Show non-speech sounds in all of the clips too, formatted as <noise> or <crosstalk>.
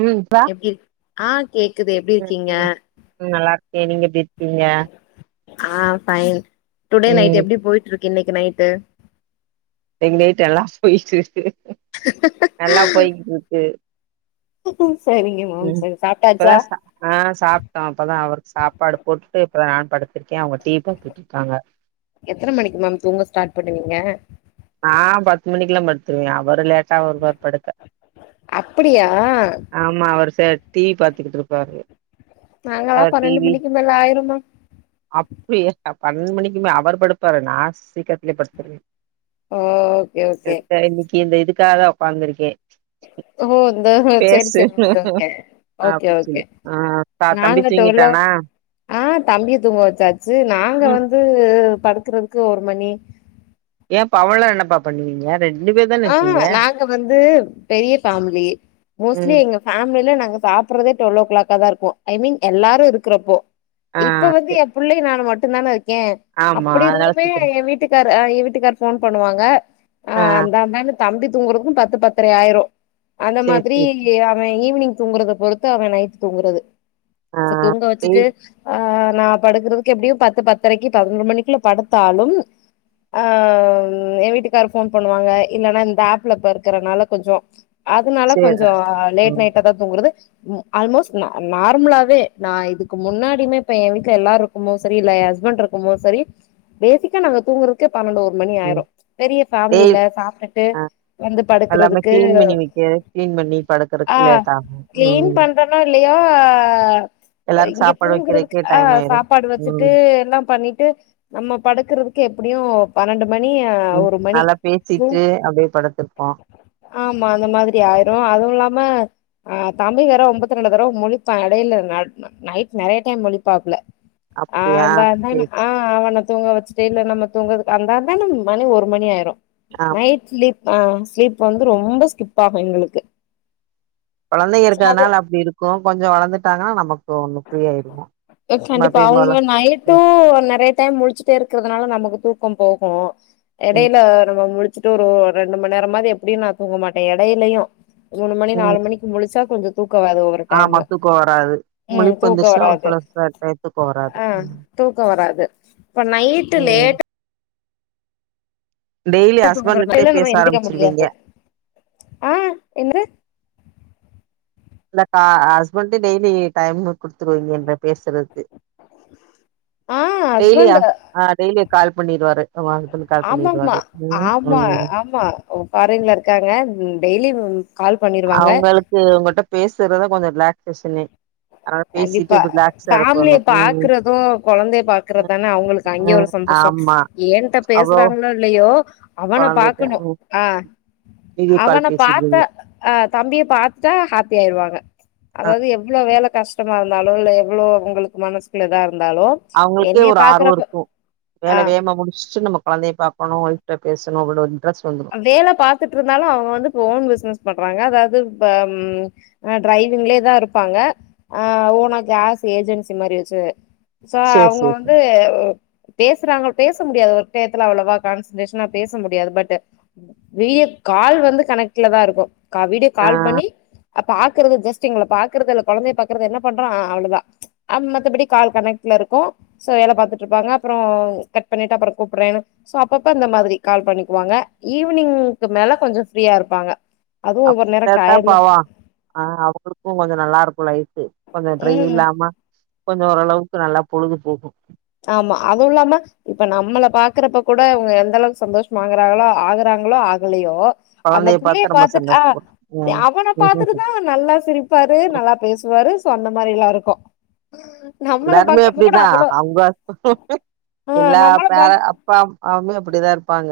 ம் ப்பா எப்டி இருக் ஆ கேக்குது எப்டி ம் இருக்கீங்க ம் ம் நல்லா இருக்கேன் நீங்க எப்டி இருக்கீங்க ஆ ஃபைன் டுடே நைட் ம் எப்டி போயிட்ருக்கு இன்னைக்கு நைட்டு இன்னைக்கு நைட்டு <unintelligible> ஹ நல்லா போய்கிட்டுருக்கு சரிங்க மேம் சரி சாப்ட்டாச்சா ஆஹ் சாப்ட்டோ இப்பதா அவருக்கு சாப்பாடு போட்டு இப்பதா நான் படுத்திருக்கே அவங்க டிவி பாத்துட்டுருக்காங்க எத்தன மணிக்கு மேம் தூங்க ஸ்டார்ட் பண்ணுவீங்க நா பத்து மணிக்கெல்லா படுத்துருவ அவரு லேட்டா வருவாருபடுக்க அப்படியா ஆமா அவர் செ டிவி பாத்துக்கிட்டுருப்பாரு நாங்களா பன்னெண்டு மணிக்கு மேல ஆயிரும்மா அப்டியா பன்னெட்டு மணிக்குமே அவரு படுப்பாரு நா சீக்கரத்துலயே படுத்துருவே ஓ ஓகே ஓகே இத்த இன்னிக்கு இந்த இதுக்காகா உக்காந்துருக்கே ஓ த்தோ செரி பேசு செரி ஒகேஒகே ஓகே அப்டின்னு ஓகே சொல்லு ஆ தம்பி நாங்க டுவல்வோ தூங்கிட்டானா ஆஹ் தம்பிய தூங்க வச்சாச்சு நாங்க ம் வந்து படுக்கறதுக்கு ஒரு மணி ஏன் பா அவள்நேரோ என்னப்பா பண்ணுவீங்க ரெண்ட் ஆஹ் நாங்க வந்து பெரிய பேமிலி மோஸ்ட்லி ம் எங்க ஃபேமிலல நாங்க சாப்புட்றதே டுவல் ஓ கிளாக்கா தா இருக்கு ஐ மீன் எல்லாரு இருக்குறப்போ ஆ இப்ப வந்து செரி என் புள்ளையு நானு மட்டுந்தானே இருக்கே ஆமா அப்டி அதனால இருந்துமே சீக்கிர வீட்டுக்காரு எ வீட்டுக்கார் போன் பண்ணுவாங்க ஆ அதனால தம்பி தூங்குறக்கும் பத்து பத்தரை ஆயிரும் அந்த சேரி மாதிரி சேரி அவன் ஈவினிங் தூங்குறத பொறுத்து அவன் நைட் தூங்குறது ஆ சோ தூங்க டெய் வச்சுட்டு ஆஹ் நா படுக்கறதுக்கு எப்டியும் பத்து பத்தரைக்கு பதினொரு மணிக்குல படுத்தாலும் ஆஹ் என் வீட்டுக்காரு போன் பண்ணுவாங்க இல்லன்னா இந்த ஆப்லப்ப இருக்கறனால கொஞ்சோ அதனால சேரி கொஞ்சம் லேட் ம் நைட்டா தா தூங்குறது ம் ஆல்மோஸ்ட் நா நார்மலாவே நா இதுக்கு முன்னாடியுமே இப்ப என் வீட்ல எல்லாரு க்குபோத் சரி இல்ல எ ஹஸ்பண்ட் இருக்குமோத் சரி பேசிக்கா நாங்க தூங்கறக்கே பன்னெண்டு ஒரு மணி ம் ஆயிரு பெரிய டெய் ஃபேமலில சாப்ட்டுட்டு ஆ வந்து எல்லாமே படுக்கறதுக்கு கிளீன் பண்ணி வைக்க கிளீன் பண்ணி படுக்கறக்கு ஆஹ் லேட் ஆகு க்ளீன் ம் பண் றனோ இல்லையோ எல்லாருக்கு இங்க சாப்பாடு தூங்றதுக்கு வைக்கிறக்கே டைம் ஆயிரு சாப்பாடு வச்சுட்டு ம் எல்லா பண்ணிட்டு நம்ம படுக்கறதுக்கு எப்டியு பன்னெண்டு மணி ம் ஒரு மணி நல்லா ம் பேசிட்டு அப்டியே படுத்துருப்போ ஆமா அந்த மாதிரி ஆயிரு அதுவும் இல்லாம ஆஹ் தம்பி வேற ஒம்பத் ரெண்டு தரவ முழிப்பா எடையல நட் நைட் நெறைய டைம் முழிப்பாப்புல அப்டியா ஆந்தா இந்தானு சேரி ஆஹ் ஆ அவன தூங்க வச்சிட்டு இல்ல நம்ம தூங்கறதுக் அந்தா இந்தானு நம் மணி ஒரு மணி ஆயிரும் ஆ நைட் ஸ்லீப் அ ஸ்லீப் வந்து ரொம்ப ஸ்கிப் ஆகு எங்களுக்கு கொழந்தைங்க சோ அது இருக்கறதுனால அப்டி இருக்கு கொஞ்சோ வளர்ந்துட்டாங்கனா நமக்கு ஒன்னு ஃப்ரீயாயிருவோ எஸ் சண்டிப்பா அவ்ங்க நயிட் டு நெறைய டைம் முளிச்சுட்டே இருக்கிறதுனால நமக்கு தூக்கம் போகும் ம் எடையில நம்ம முளி ச்சிடாடு ஒரு ரெண்டு மணி நேரமாது எப்டியு நா தூங்க மாட்டே எடையிலயு மூணு மணி ம் நாலு மணிக் முளிச்சா கொஞ்ச தூக்கம் வேற வரு ஆமா தூக்கோ வராது முழிப்பு வந்துச்சுனா ஒரு சில ச டைத்தூக்கோ வராது தூக்க வராது இப்ப நைட்டு ம் லேடா டெய்லி ஹஸ்பண்ட்கிட்டயே டெல்லு நம்ம பேச எந்திரிக்க ஆரம்பிச்சிருவீங்க முடியாது ஆஹ் என்னது இல்ல கா ஹஸ்பண்ட் டெய்லி டைம் குடுத்துருவீங்க என்ட பேசறது ஆ டெய்லி ஹஸ்பண்ட் ஆ டெய்லியு கால் பண்ணிருவாரு அவங்க ஹஸ்பண்ட் கால் ஆமாமா பண்ணிருக்காரு ம் ஆமா ம் ஆமா ஃபாரின்ல இருக்காங்க டெய்லி ம் அவங்களுக்கு உங்கள்ட்ட பேசுறத கொஞ்சோ ரிலாக்சேஷனே அதனால பேசிட்டு கண்டிப்பா இப்ப ரிலாக்ஸா இருப்பாங்க ஃபேமிலிய ம் பாக்குறது ஒரு கொழந்தைய ம் பாக்குறதான அவங்களுக்கு அங்க ஒரு ம். சந்தோஷ ஆமா ஏன்ட்ட அவ்ளோ பேசுறாங்களோ இல்லயோ அவன கொழந்தைட்ட பாக்கணு ம் ஆ வீடியோ கால் அவன பேசிருவீங்க பாத்தா ஆ தம்பிய பாத்துட்டா ஹாப்பி ஆயிருவாங்க ஆ அதாவது எவ்ளோ வேல கஷ் டமா இருந்தாலோ இல்ல எவ்ளோ இவங்களுக்கு மனசுக்குல இதா இருந்தாலோ அவங்களுக்கே ஒரு ஆர்வ இருக்கு ஆ வேல வேமா முடிச்ட்டு நம கொழந்தைய பாக்கணு அவன்ட்ட பேசணு அவ்ளோ இன்ட்ரெஸ்ட் வந்ரு வேல பாத்துட்டு இருந்தாலு அவங்க வந்து இப்ப ஓன் பிஸ்னஸ் பண்றாங்க அதாவது பம் ஆ டிரைவிங்லேதா இருப்பாங்க ஆ ஓனா கேஸ் ஏஜென்சி மாரி வச்சுது சோ சேர் அவங்க சேர் வந்து சேர் பேசுறாங்க பேச முடியாது ஒரு டயத்துல அவ்ளவா கான்சன்ட்ரேஷனா பேச முடியாது பட் வீடியோ கால் வந்து கனெக்ட்ல தா இருக்கு வீடியோ ஆ கால் பண்ணி அப்ப ஆக்குறது ஜஸ்ட் எங்கள பாக்குறது இல கொழந்தைய பாக்குறது என்ன பண்றா அவ்ளோதா அ மத்தபடி கால் கனெக்ட்லருக்கு சோ வேல பாத்துட்டு இருப்பாங்க அப்பற கட் பண்ணிட்டு அப்பற கூப்ட்ற சோ அப்பப்ப இந்த மாதிரி கால் பண்ணிக்குவாங்க ஈவினிங்க்கு மேல கொஞ்சோ ஃப்ரீயா இருப்பாங்க அதுவு ஒவ்வொரு அப்டித் நேரோ தா தா டயர்ட்ல பாவா ஆ அவங்களுக்கு கொஞ்சோ நல்லாருக்கு லைஃபு கொஞ்சோ ட்ரை ம் இல்லாம கொஞ்சோ ஓரளவுக்கு நல்லா பொழுது போகு ஆமா அதுவுல்லாம இப்ப நம்மள பாக்குறப்ப கூட இவங்க எந்த அளவுக்கு சந்தோஷமா ஆகுறாங்களோ ஆகுறாங்களோ ஆகலயோ அந்த கொழந்தைய புள்ளைய பாத்து ரொம்ப பாத்துட்டு ஆ சந்தோஷப்படு ம் அவன ம் பாத்துட்டுதா நல்லா சிரிப்பாரு நல்லா பேசுவாரு சோ அந்த மாரில்லா இருக்கு நம்மள எல்லாருமே பாக்குறப்ப கூட அப்டிதா அவ்ளோ அவ்ங்க ஆ எல்லா நம்மள பேர பாக் அப்பா அம்மாமே அப்டிதா இருப்பாங்க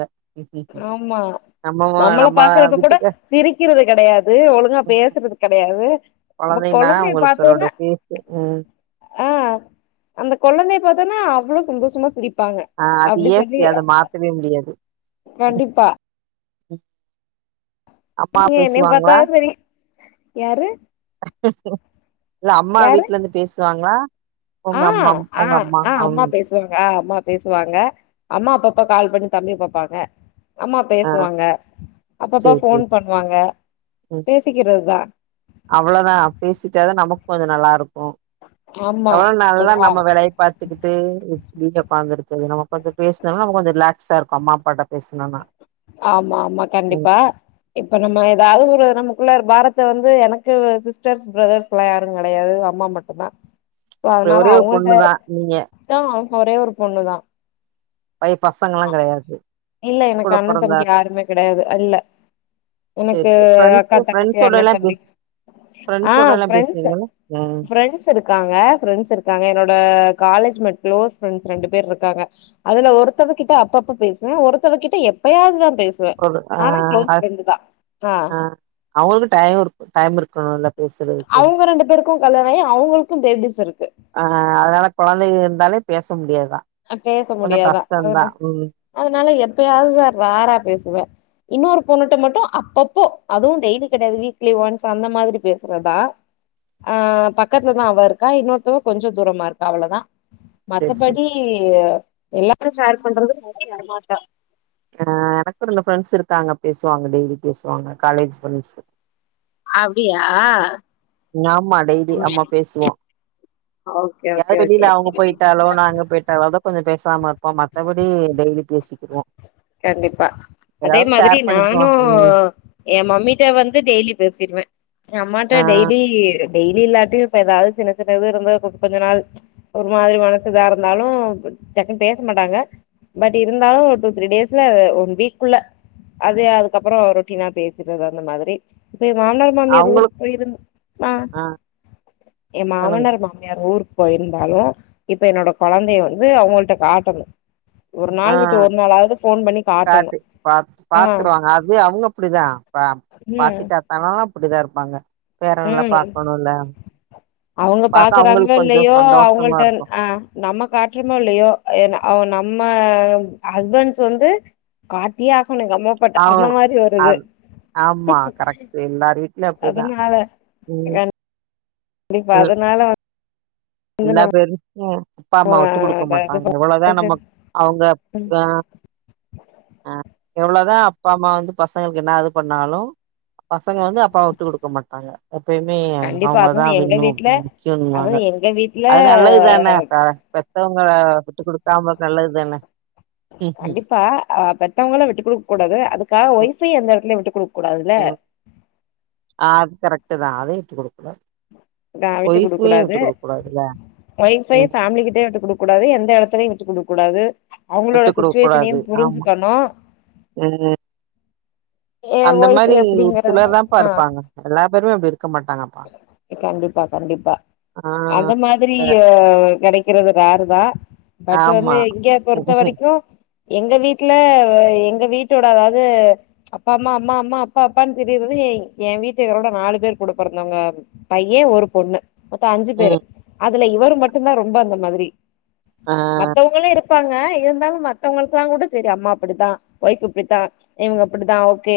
ஆமா நம்ம நம்மள நம்ம பாக்குறப்ப கூட வீட்டுக்கு சிரிக்கிறது கெடையாது ஒழுங்கா பேசுறது கெடையாது இப்ப கொழந்தைனா கொழந்தைய அவங்களுக்கு அதோட பாத்தோன பேஸு ம் ஆ அந்த கொழந்தைய பாத்தோனே அவ்ளோ சந்தோஷமா சிரிப் ஆ அது இயற்கை அத மாத்தவே முடியாது கண்டிப்பா அப்பா என்னைய பாத்தா பேசுவாங்ளா சரி யாரு ஒ அம்மா யாரு வீட்லருந்து பேசுவாங்ளா உங்க அம்மம் உங்க அம்மா அம் எங்க அம்மா பேசுவாங்க அம்மா அப்பப்ப கால் பண்ணி தம்பி பாப்பாங்க அம்மா ஆ பேசுவாங்க அப்பப்போ சேரி ஃபோன் சேரி பண்ணுவாங்க பேசிக்கிறது தா அவ்ளதா பேசிட்டதா நமக்கு கொஞ்சோ நல்லாருக்கு ஆமா அவ்ளோ நல்லா ஆ நம்ம வேலய பாத்துக்கிட்டு <unintelligible> உக்காந்துருக்கறது நம்ம கொஞ்சோ பேசுனோனா நம்ம கொஞ்சோ ரிலாக்ஸா இருக்கு அம்மா அப்பாட்ட பேசுனோனா ஆமாமா கண்டிப்பா இப்ப நம்ம ஏதாவது ஒரு ரூமுக்குள்ள ஒரு பாரத்த வந்து எனக்கு சிஸ்டர்ஸ் பிரதர்ஸ்ல்லா யாரு கெடையாது அம்மா மட்டு்தா சோ அப்டி அதனால ஒரே ஒரு அவங்கள்ட பொண்ணுதா நீங்க தா அவ்க ஒரே ஒரு பொண்ணு தா பை பசங்கல்லா கெடையாது இல்ல எனக்கு கூட அண்ண பொறந்த தம்பி யாருமே கெடையாது அல்ல சேரி எனக்கு சேரி ஃப்ரெண்ட்ஸ் அக்கா தங்கச்சி அண்ணே ஃப்ரெண்ட்ஸோடல்லா தம்பி பேச ஆ ஃப்ரெண்ட்ஸோடல்லா ஃப்ரெண்ட்ஸ்ஸு பேசுவீங்கல்ல ம் ஃப்ரெண் ஸ் இருக்காங்க ஃப்ரெண்ட்ஸ் இருக்காங்க என்னோட காலேஜ்மெட் க்ளோஸ் ஃப்ரெண்ட்ஸ் ரெண்டு பேர்ருக்காங்க அதுல ஒருத்தவ கிட்ட அப்பப்ப பேசுவே ஒருத்தவ கிட்ட எப்பயாதுதா பேசு ஒரு ஆ அ ஆ அவுங்களுக்கு டையோருக்கு டைம் இருக்கணுல பேசுறதுக்கு க்கு கல்யாணாயி அவுங்களுக்கு பேபிஸ் இருக்கு ஆ அதனால கொழந்தைங்க இருந்தாலே பேச முடியா தா அ பேச முடியாதா அதனா அதனால எப்பயாது தா ராறா பேசுவே இன்னொரு பொண்ணுட்ட மட்டு அப்பப்போ அதுவு டெய்லி கெடயாது வீக்லி ஒன்ஸ் அந்த மாதிரி பேசுறதா ஆ பக்கத்துலதா அவ இருக்கா இன்னொருத்தவ கொஞ்ச தூரமாருக்கா அவ்ளதா சேரி சேரி மத்தபடி சே எல்லாரு ஷேர் பண்றது ஒன் லி அம்மா தா ஆ எனக்கு ரெண்டு ஃப்ரெண்ட்ஸ் இருக்காங்க பேசுவாங்க டெய்லி பேசுவாங்க காலேஜ் ஃப்ரெண்ட்ஸ்ஸு அப்டியா ம் ஆமா டெய்லி ஆமா பேசுவோ ஓகே ஓகே எங்கயாது வெளில ஓகே அவுங்க போய்ட்டாலோ நாங்க போய்ட்டாலோ தா கொஞ்சோ பேசாமரு ப்போ மத்தபடி டெய்லி பேசிக்கிருவோ கண்டிப்பா அதே எதாவது மாதிரி ஷேர் பண்ணிக்குவோ நானு ம் ஏ மம்மிட்ட வந்து டெய்லி பேசிடுவ எ அம்மாட்ட ஆ டெய்லி டெய்லி இல்லாட்டியு இப்ப எதாவ்து சின்ன சின்ன இது இருந்துருக்கு கொஞ்ச நாள் ஒரு மாதிரி மனசு இதா இருந்தாலு டக்குனு பேச மாட்டாங்க பட் இருந்தாலு டூ த்ரீ டேஸ்ல ஒன் வீக்குள்ள அது அதுக்கப்றோ ரொட்டீனா பேசிறது அந்த மாதிரி இப்ப எ மாமனார் மாமியார் ஊருக்கு அவங்களுக்கு போயிருந்தோ மா ஆ எ சொல்லுங்க மாமனார் மா மியார் ஊருக்கு போய்ருந்தாலு இப்ப என்னோட கொழந்தைய வந்து அவுங்கள்ட்ட காட்டணு ஒர் ஆ நாள் விட்டு ஒரு நாளாவது ஃபோன் பண்ணி காட்டணு காட்டு பாத் பாத்துருவாங்க அது அப்டிதா பா ஏ எல்லா அப்டி தாருப்பாங்க ம் அவுங்க பாத்தா பாக்குறாங்களோ அவங்களுக்கு கொஞ்சோ இல்லயோ சந்தோஷமா அவுங்கள்ட்ட இருக்கு ஆ நம்ம காட்றமோ இல்லயோ என் அவ நம்ம ஹஸ்பண்ட்ஸ் வந்து காட்டியே ஆகணு எங்கம்மா ஆ அ ஆமா கரெக்ட்டு எல்லார் வீ ட்ல அப்டி தா அதனால ம் இப்ப ல் அதனால வ எல்லா பேரு நம்ம அப்பாம்மா விட்டு குடுக்க அத இது மாட்டாங்க எவ்ளதா நம்ம அவுங்க பண் ஆ ஆ எவ்ளோ தா அப்பாம்மா வந்து பசங்களுக்கு என்ன இது பண்ணாலு பசங்க வந்து அப்பாவ வுட்டு குடுக்க மாட்டாங்க எப்பயுமே கண்டிப்பா அவுங்கள தா அதுவு எங்க வெண்ணு வீட்ல முக்கியோன்னுவாங்க அதுவு எங்க வீட்ல அது நல்லது தானே பெத்தவங்க விட்டு குடுக்காமருக்க நல்லது தானே கண்டிப்பா ஆ பெத்தவங்கள விட்டு குடுக்க கூடாது அதுக்காக ஒய்ஃபை எந்த எடத்துல விட்டு குடுக்க கூடாதுல்ல ம். ஆ அது கரெக்ட்டு தா அதயு விட்டு குடுக்க கூடாது ஆ விட்டு குடுக்க ஒய்ஃபையு கூடாது விட்டு குடுக்க கூடாதுல்ல ஒய்ஃப் சைட் ம் ஃபேம்லிக்கிட்டயு விட்டு குடுக்க கூடாது எந்த எடத்துலையு விட்டுக் குடுக்க கூடாது அவுங்களோட விட்டு குடுக்க சுச்சுவேஷனயு கூடாது ஆமா புரிஞ்சுக்கணு ம் ம் ஏ அந்த ஒய்ஃப் மாரி ஒரு எப்டிங்கறது சிலர் தான்ப்பா ஆ இருப்பாங்க எல்லா பேருமே இப்டி இருக்க மாட்டாங்கப்பா கண்டிப்பா கண்டிப்பா ஆ அந்த மாதிரி அ எ கிடை இருக்கிறது ரார்ரு தான் பட் வந்து ஆமா இங்க பொறுத்த வரைக்கும் எங்க வீட்ல அ எங்க வீட்டோட அது அப்பா அம்மா அம்மா அம்மா அப்பா அப்பான்னு தெரியறது என் என் வீட்டுக்காரோட நாலு பேர் கூட பொறந்தவங்க பைய ஒரு பொண்ணு மொத்த அஞ்சு பேரு ம் அதுல இவர்ரு மட்டும்தான் ரொம்ப அந்த மாதிரி ஆ மத்தவங்களும் இருக் காங்க இருந்தாலும் மத்தவங்களுக்குல்லாம் கூட சரி அம்மா அப்டித்தான் ஒய்ஃப் இப்டித்தான் இவுங்க இப்டிதான் ஓகே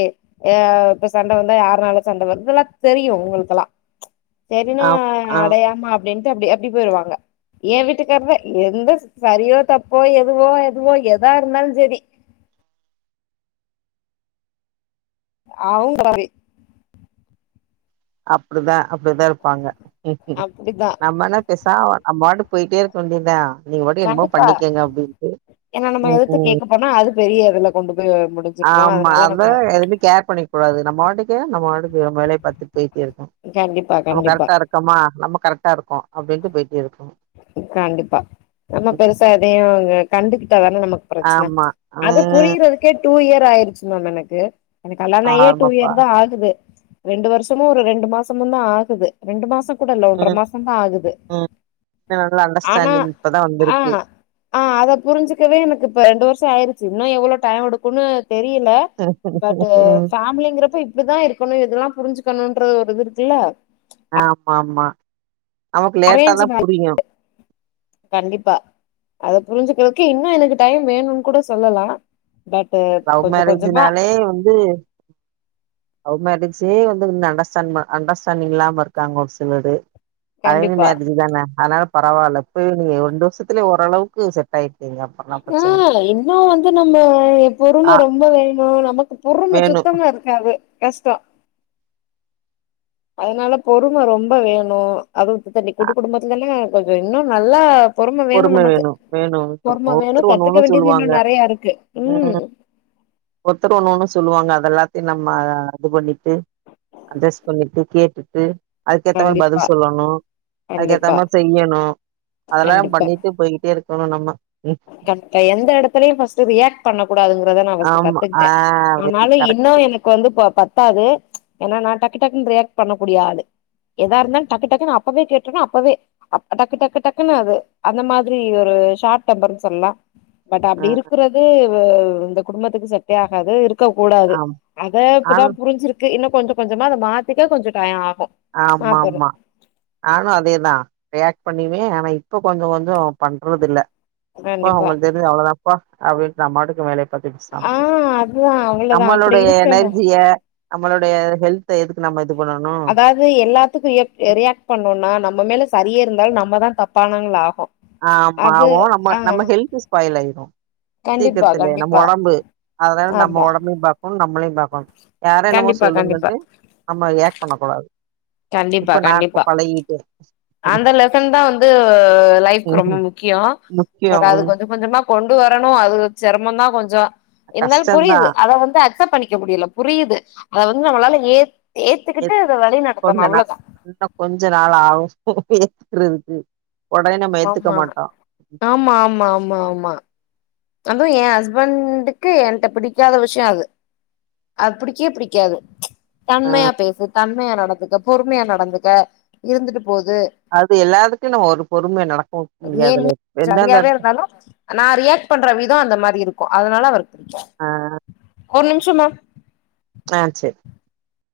எ இப்ப சண்ட வந்தா யாருனால சண்ட வருது இதல்லா தெரியும் இவுங்களுக்கெல்லாம் சரிமா ஆம் ஆ அடயேம்மா அப்டின்ட்டு அப்டே அப்டி போய்ருவாங்க என் வீட்டுக்கார்தா எந்த சரியோ தப்போ எதுவோ எதுவோ எதா இருந்தாலும் சேரி அவுங்கவே அப்டிதான் அப்டிதான் இருப்பாங்க உகும் அப்டித்தா நம்மனா பேசா அம் மாட்டு போய்ட்டே இருக்க வேண்டிதா நீங்க பாட்டுக்கு என்னமோ கண்டிப்பா பண்ணிக்கங்க அப்டின்ட்டு உ ஹும் பண்ணா அது பெரிய இதுல கொண்டு போய் முடிம் ஆமா அத எதுமே கேர் பண்ணிக் கூடாது நம்ம வாட்டுக்கு நம்ம வாட்டுக்கு வேலைய பார்த்துட்டு போய்ட்டே இருக்கும் கண்டிப்பா நம்ம கண்டிப்பா கரெக்டா இருக்கோமா நம்ம கரெக்டா இருக்கோம் அப்டின்ட்டு போய்ட்டே இருக்கனும் கண்டிப்பா நம்ம பெருசா எதையும் எ கண்டுகிட்டாதான நமக்கு பிரச்சன ஆமா அது ம் புரிறது க்கு டூ இயர் ஆய்ருச்சு மேம் எனக்கு எனக்கு கல்யாணாயே டூ ஆமாப்பா இயர் தான் ஆகுது ரெண்டு வருஷமும் ஒரு ரெண்டு மாசமுதான் ஆகுது ரெண்டு மாசோ கூட இல்ல ஒன்ற மாசோ தான் ஆகுது அ நல்ல ஆனா அண்டர்ஸ்டாண்டிங் இப்பதான் ஆ வந்துருக்கு ஆ அத புரிஞ்சுக்கவே எனக்கு இப்ப ரெண்டு வருஷம் ஆய்ருச்சு இன்னும் எவ்ளோ டைம் எடுக்கும்ன்னு தெரியல பட் அ ம் ஃபேமிலிங்கிறப்ப இப்டிதான் இருக்கணும் இதெல்லாம் புரிஞ்சுக்கணும்ன்ற ஒரு இது இருக்குல்ல ஆமாம்மா நமக்கு அரேஞ்ச் லேட்டாதான் புரியுமே கண்டிப்பா அத புரிஞ்சுக்கிறதுக்கு இன்னும் எனக்கு டைம் வேணும் கூட சொல்லலாம் லவ் மேரேஜ்னாலே வந்து லவ் மேரேஜே வந்து உன்னு அண்டர்ஸ்டாண்ட் அண்டர்ஸ்டாண்டிங் இல்லாம இருக்காங்க ஒரு சிலரு அரஞ்சு கண்டிப்பா மேரேஜ் தான அதனால பரவாயில்ல போய் நீங்க ரெண்டு வருஷத்துலயே ஓரளவுக்கு செட் டில் ஆய்குங்க அப்ப யா இன்னும் வந்து நம்ம ஆ பொறும ரொம்ப வேணும் நமக்கு பொறும வேணு சுத்தமா இருக்காது கஷ்டோ அதனால பொறும ரொம்ப வேணு அது உட்டுட்டு அப்டி கூட்டு குடும்பத்துலல்லா கொஞ்சம் இன்னும் நல்லா பொறும வேணும் நமக்கு வேணு வேணு வேணு பொறும வேணும் ஒவ்வொருத்தரு ஒண்ணு கத்துக்க ஒண்ணு வேண்டியது சொல்லுவாங்க இன்னும் நறையா இருக்கு ம் ஒத்தர் ஒன்னு ஒன்னு சொல்லுவாங்க அத எல்லாத்தையும் நம்ம அது பண்ணிட்டு அஜ்ஜஸ் பண்ணிட்டு கேட்டுட்டு அதுக்கேத்த பதில் கண்டிப்பா சொல்லணும் அதுக்கேத்த கண்டிப்பா மார் செய்யணும் அதல்லாம் கண்டிப்பா பண்ணிட்டு போய்கிட்டே இருக்கணும் நம்ம ம் இப்ப எந்த இடத்துலயையும் ஃபஸ்ட் ரியாக்ட் பண்ணக் கூடாதுங்கறத நான் ஃபஸ்ட் ஆமா ஆ கத்துக்கிட்ட வெரி ஆனாலும் கரெக்ட் இன்னும் எனக் கு வந்து ப பத்தாது ஏன்னா நான் டக்கு டக்குன்னு ரியாக்ட் பண்ண கூடிய ஆளு எதா இருந்தாலும் டக்கு டக்குன்னு அப்பவே கேட்ருவ அப்பவே அப் டக்கு டக்கு டக்குனு அது அந்த மாதிரி ஒரு ஷாட் டெம்பருன் சொல்லா பட் ஆ அப்டி இருக்குறது இந்த குடும்பத்துக்கு செட்டே ஆகாது க்க கூடாது ஆம் அத இப்பதா ஆன் புரிஞ்சிருக்கு இன்னு கொஞ்ச கொஞ்சமா அத மாத்திக்க கொஞ்சோ டயோ ஆகு மாத்தணு ஆமாமா நானு அதேதா ரியாக்ட் பண்ணிவே ஆனா இப்ப கொஞ்ச கொஞ்சோ பண்றதுல்ல போ கண்டிப்பா உங்ளுக்கு தெரிஞ்சது அவ்ளோதா போ அப்டின்ட்டு நாபாட்டுக்கு வேலைய ஆ <unintelligible> அதுதா அவ்ளதா அப்டி நம்மளுடைய இருக்கணு எனர்ஜிய நம்மளுடய ஹெல்த்த எதுக்கு நம்ம இது பண்ணனு அது எல்லாத்துக்கு ரியக்ட் ரியக்ட் பண்ணோனா நம்ம மேல சரியே இருந்தாலு நம்ம தா தப்பானவங்களா ஆகு ஆ அது ஆமாவு நம்ம ஆ நம்ம ஹெல்த்து ஸ்பாய்ல் ஆய்ரு கண்டிப்பா சீக்கிரத்லே நம்ப கண்டிப்பா ஒடம்பு அதனால நம்ப ஆமா ஒடம்பயு பாக் குன் நம்மளையு பாக்கணு யாரோ என்னமோ கண்டிப்பா கண்டிப்பா சொல்லுங்கன்ட்டு நம்ம ரியக்ட் பண்ணக் கூடாது கண்டிப்பா இப்ப நா கண்டிப்பா இப்ப பழகிட்டு அந்த லெசன் தா வந்து லைஃப்க்கு ரொம்ப ம்ஹ்ம். முக்கியோ பட் முக்கியம். அது ம். கொஞ்ச கொஞ்சமா கொண்டு வரணு அது செரமோ தா கொஞ்சோ இருந்தாலு புரியிது கஷ்டந்தான். அத வந்து அக்சப் பண்ணிக்க முடில புரியிது அத வந்து நம்மளால ஏத் ஏத்துக்கிட்டு எத் அத வழி கொஞ்ச நடத்தணு நா அவ்ளோதா இன்னும் கொஞ்ச நாள் ஆவு ஏத்துக்றதுக்கு உடனே நம்ம ஏத்துக்க ஆமா மாட்டோ ஆமா ஆமா ஆமா ஆமா அதுவு எ ஹஸ்பண்டுக்கு ஏன்ட்ட பிடிக்காத விஷ்யோ அது அத் புடிக்யே புடிக்காது அ தன்மையா பேசு தன்மையா நடந்துக்க பொறுமையா நடந்துக்க இருந்துட்டு போது அது எல்லாதுக்கு நம்ம ஒரு பொறுமையா நடக்கவு முடியாதுல எந்தந்த எடத்து அலோ நா ரியக்ட் பண்ற விதோ அந்த மாரி இருக்கு அதனால அவர் ஆ ஒரு நிம்ஷோ மம் ஆ செர்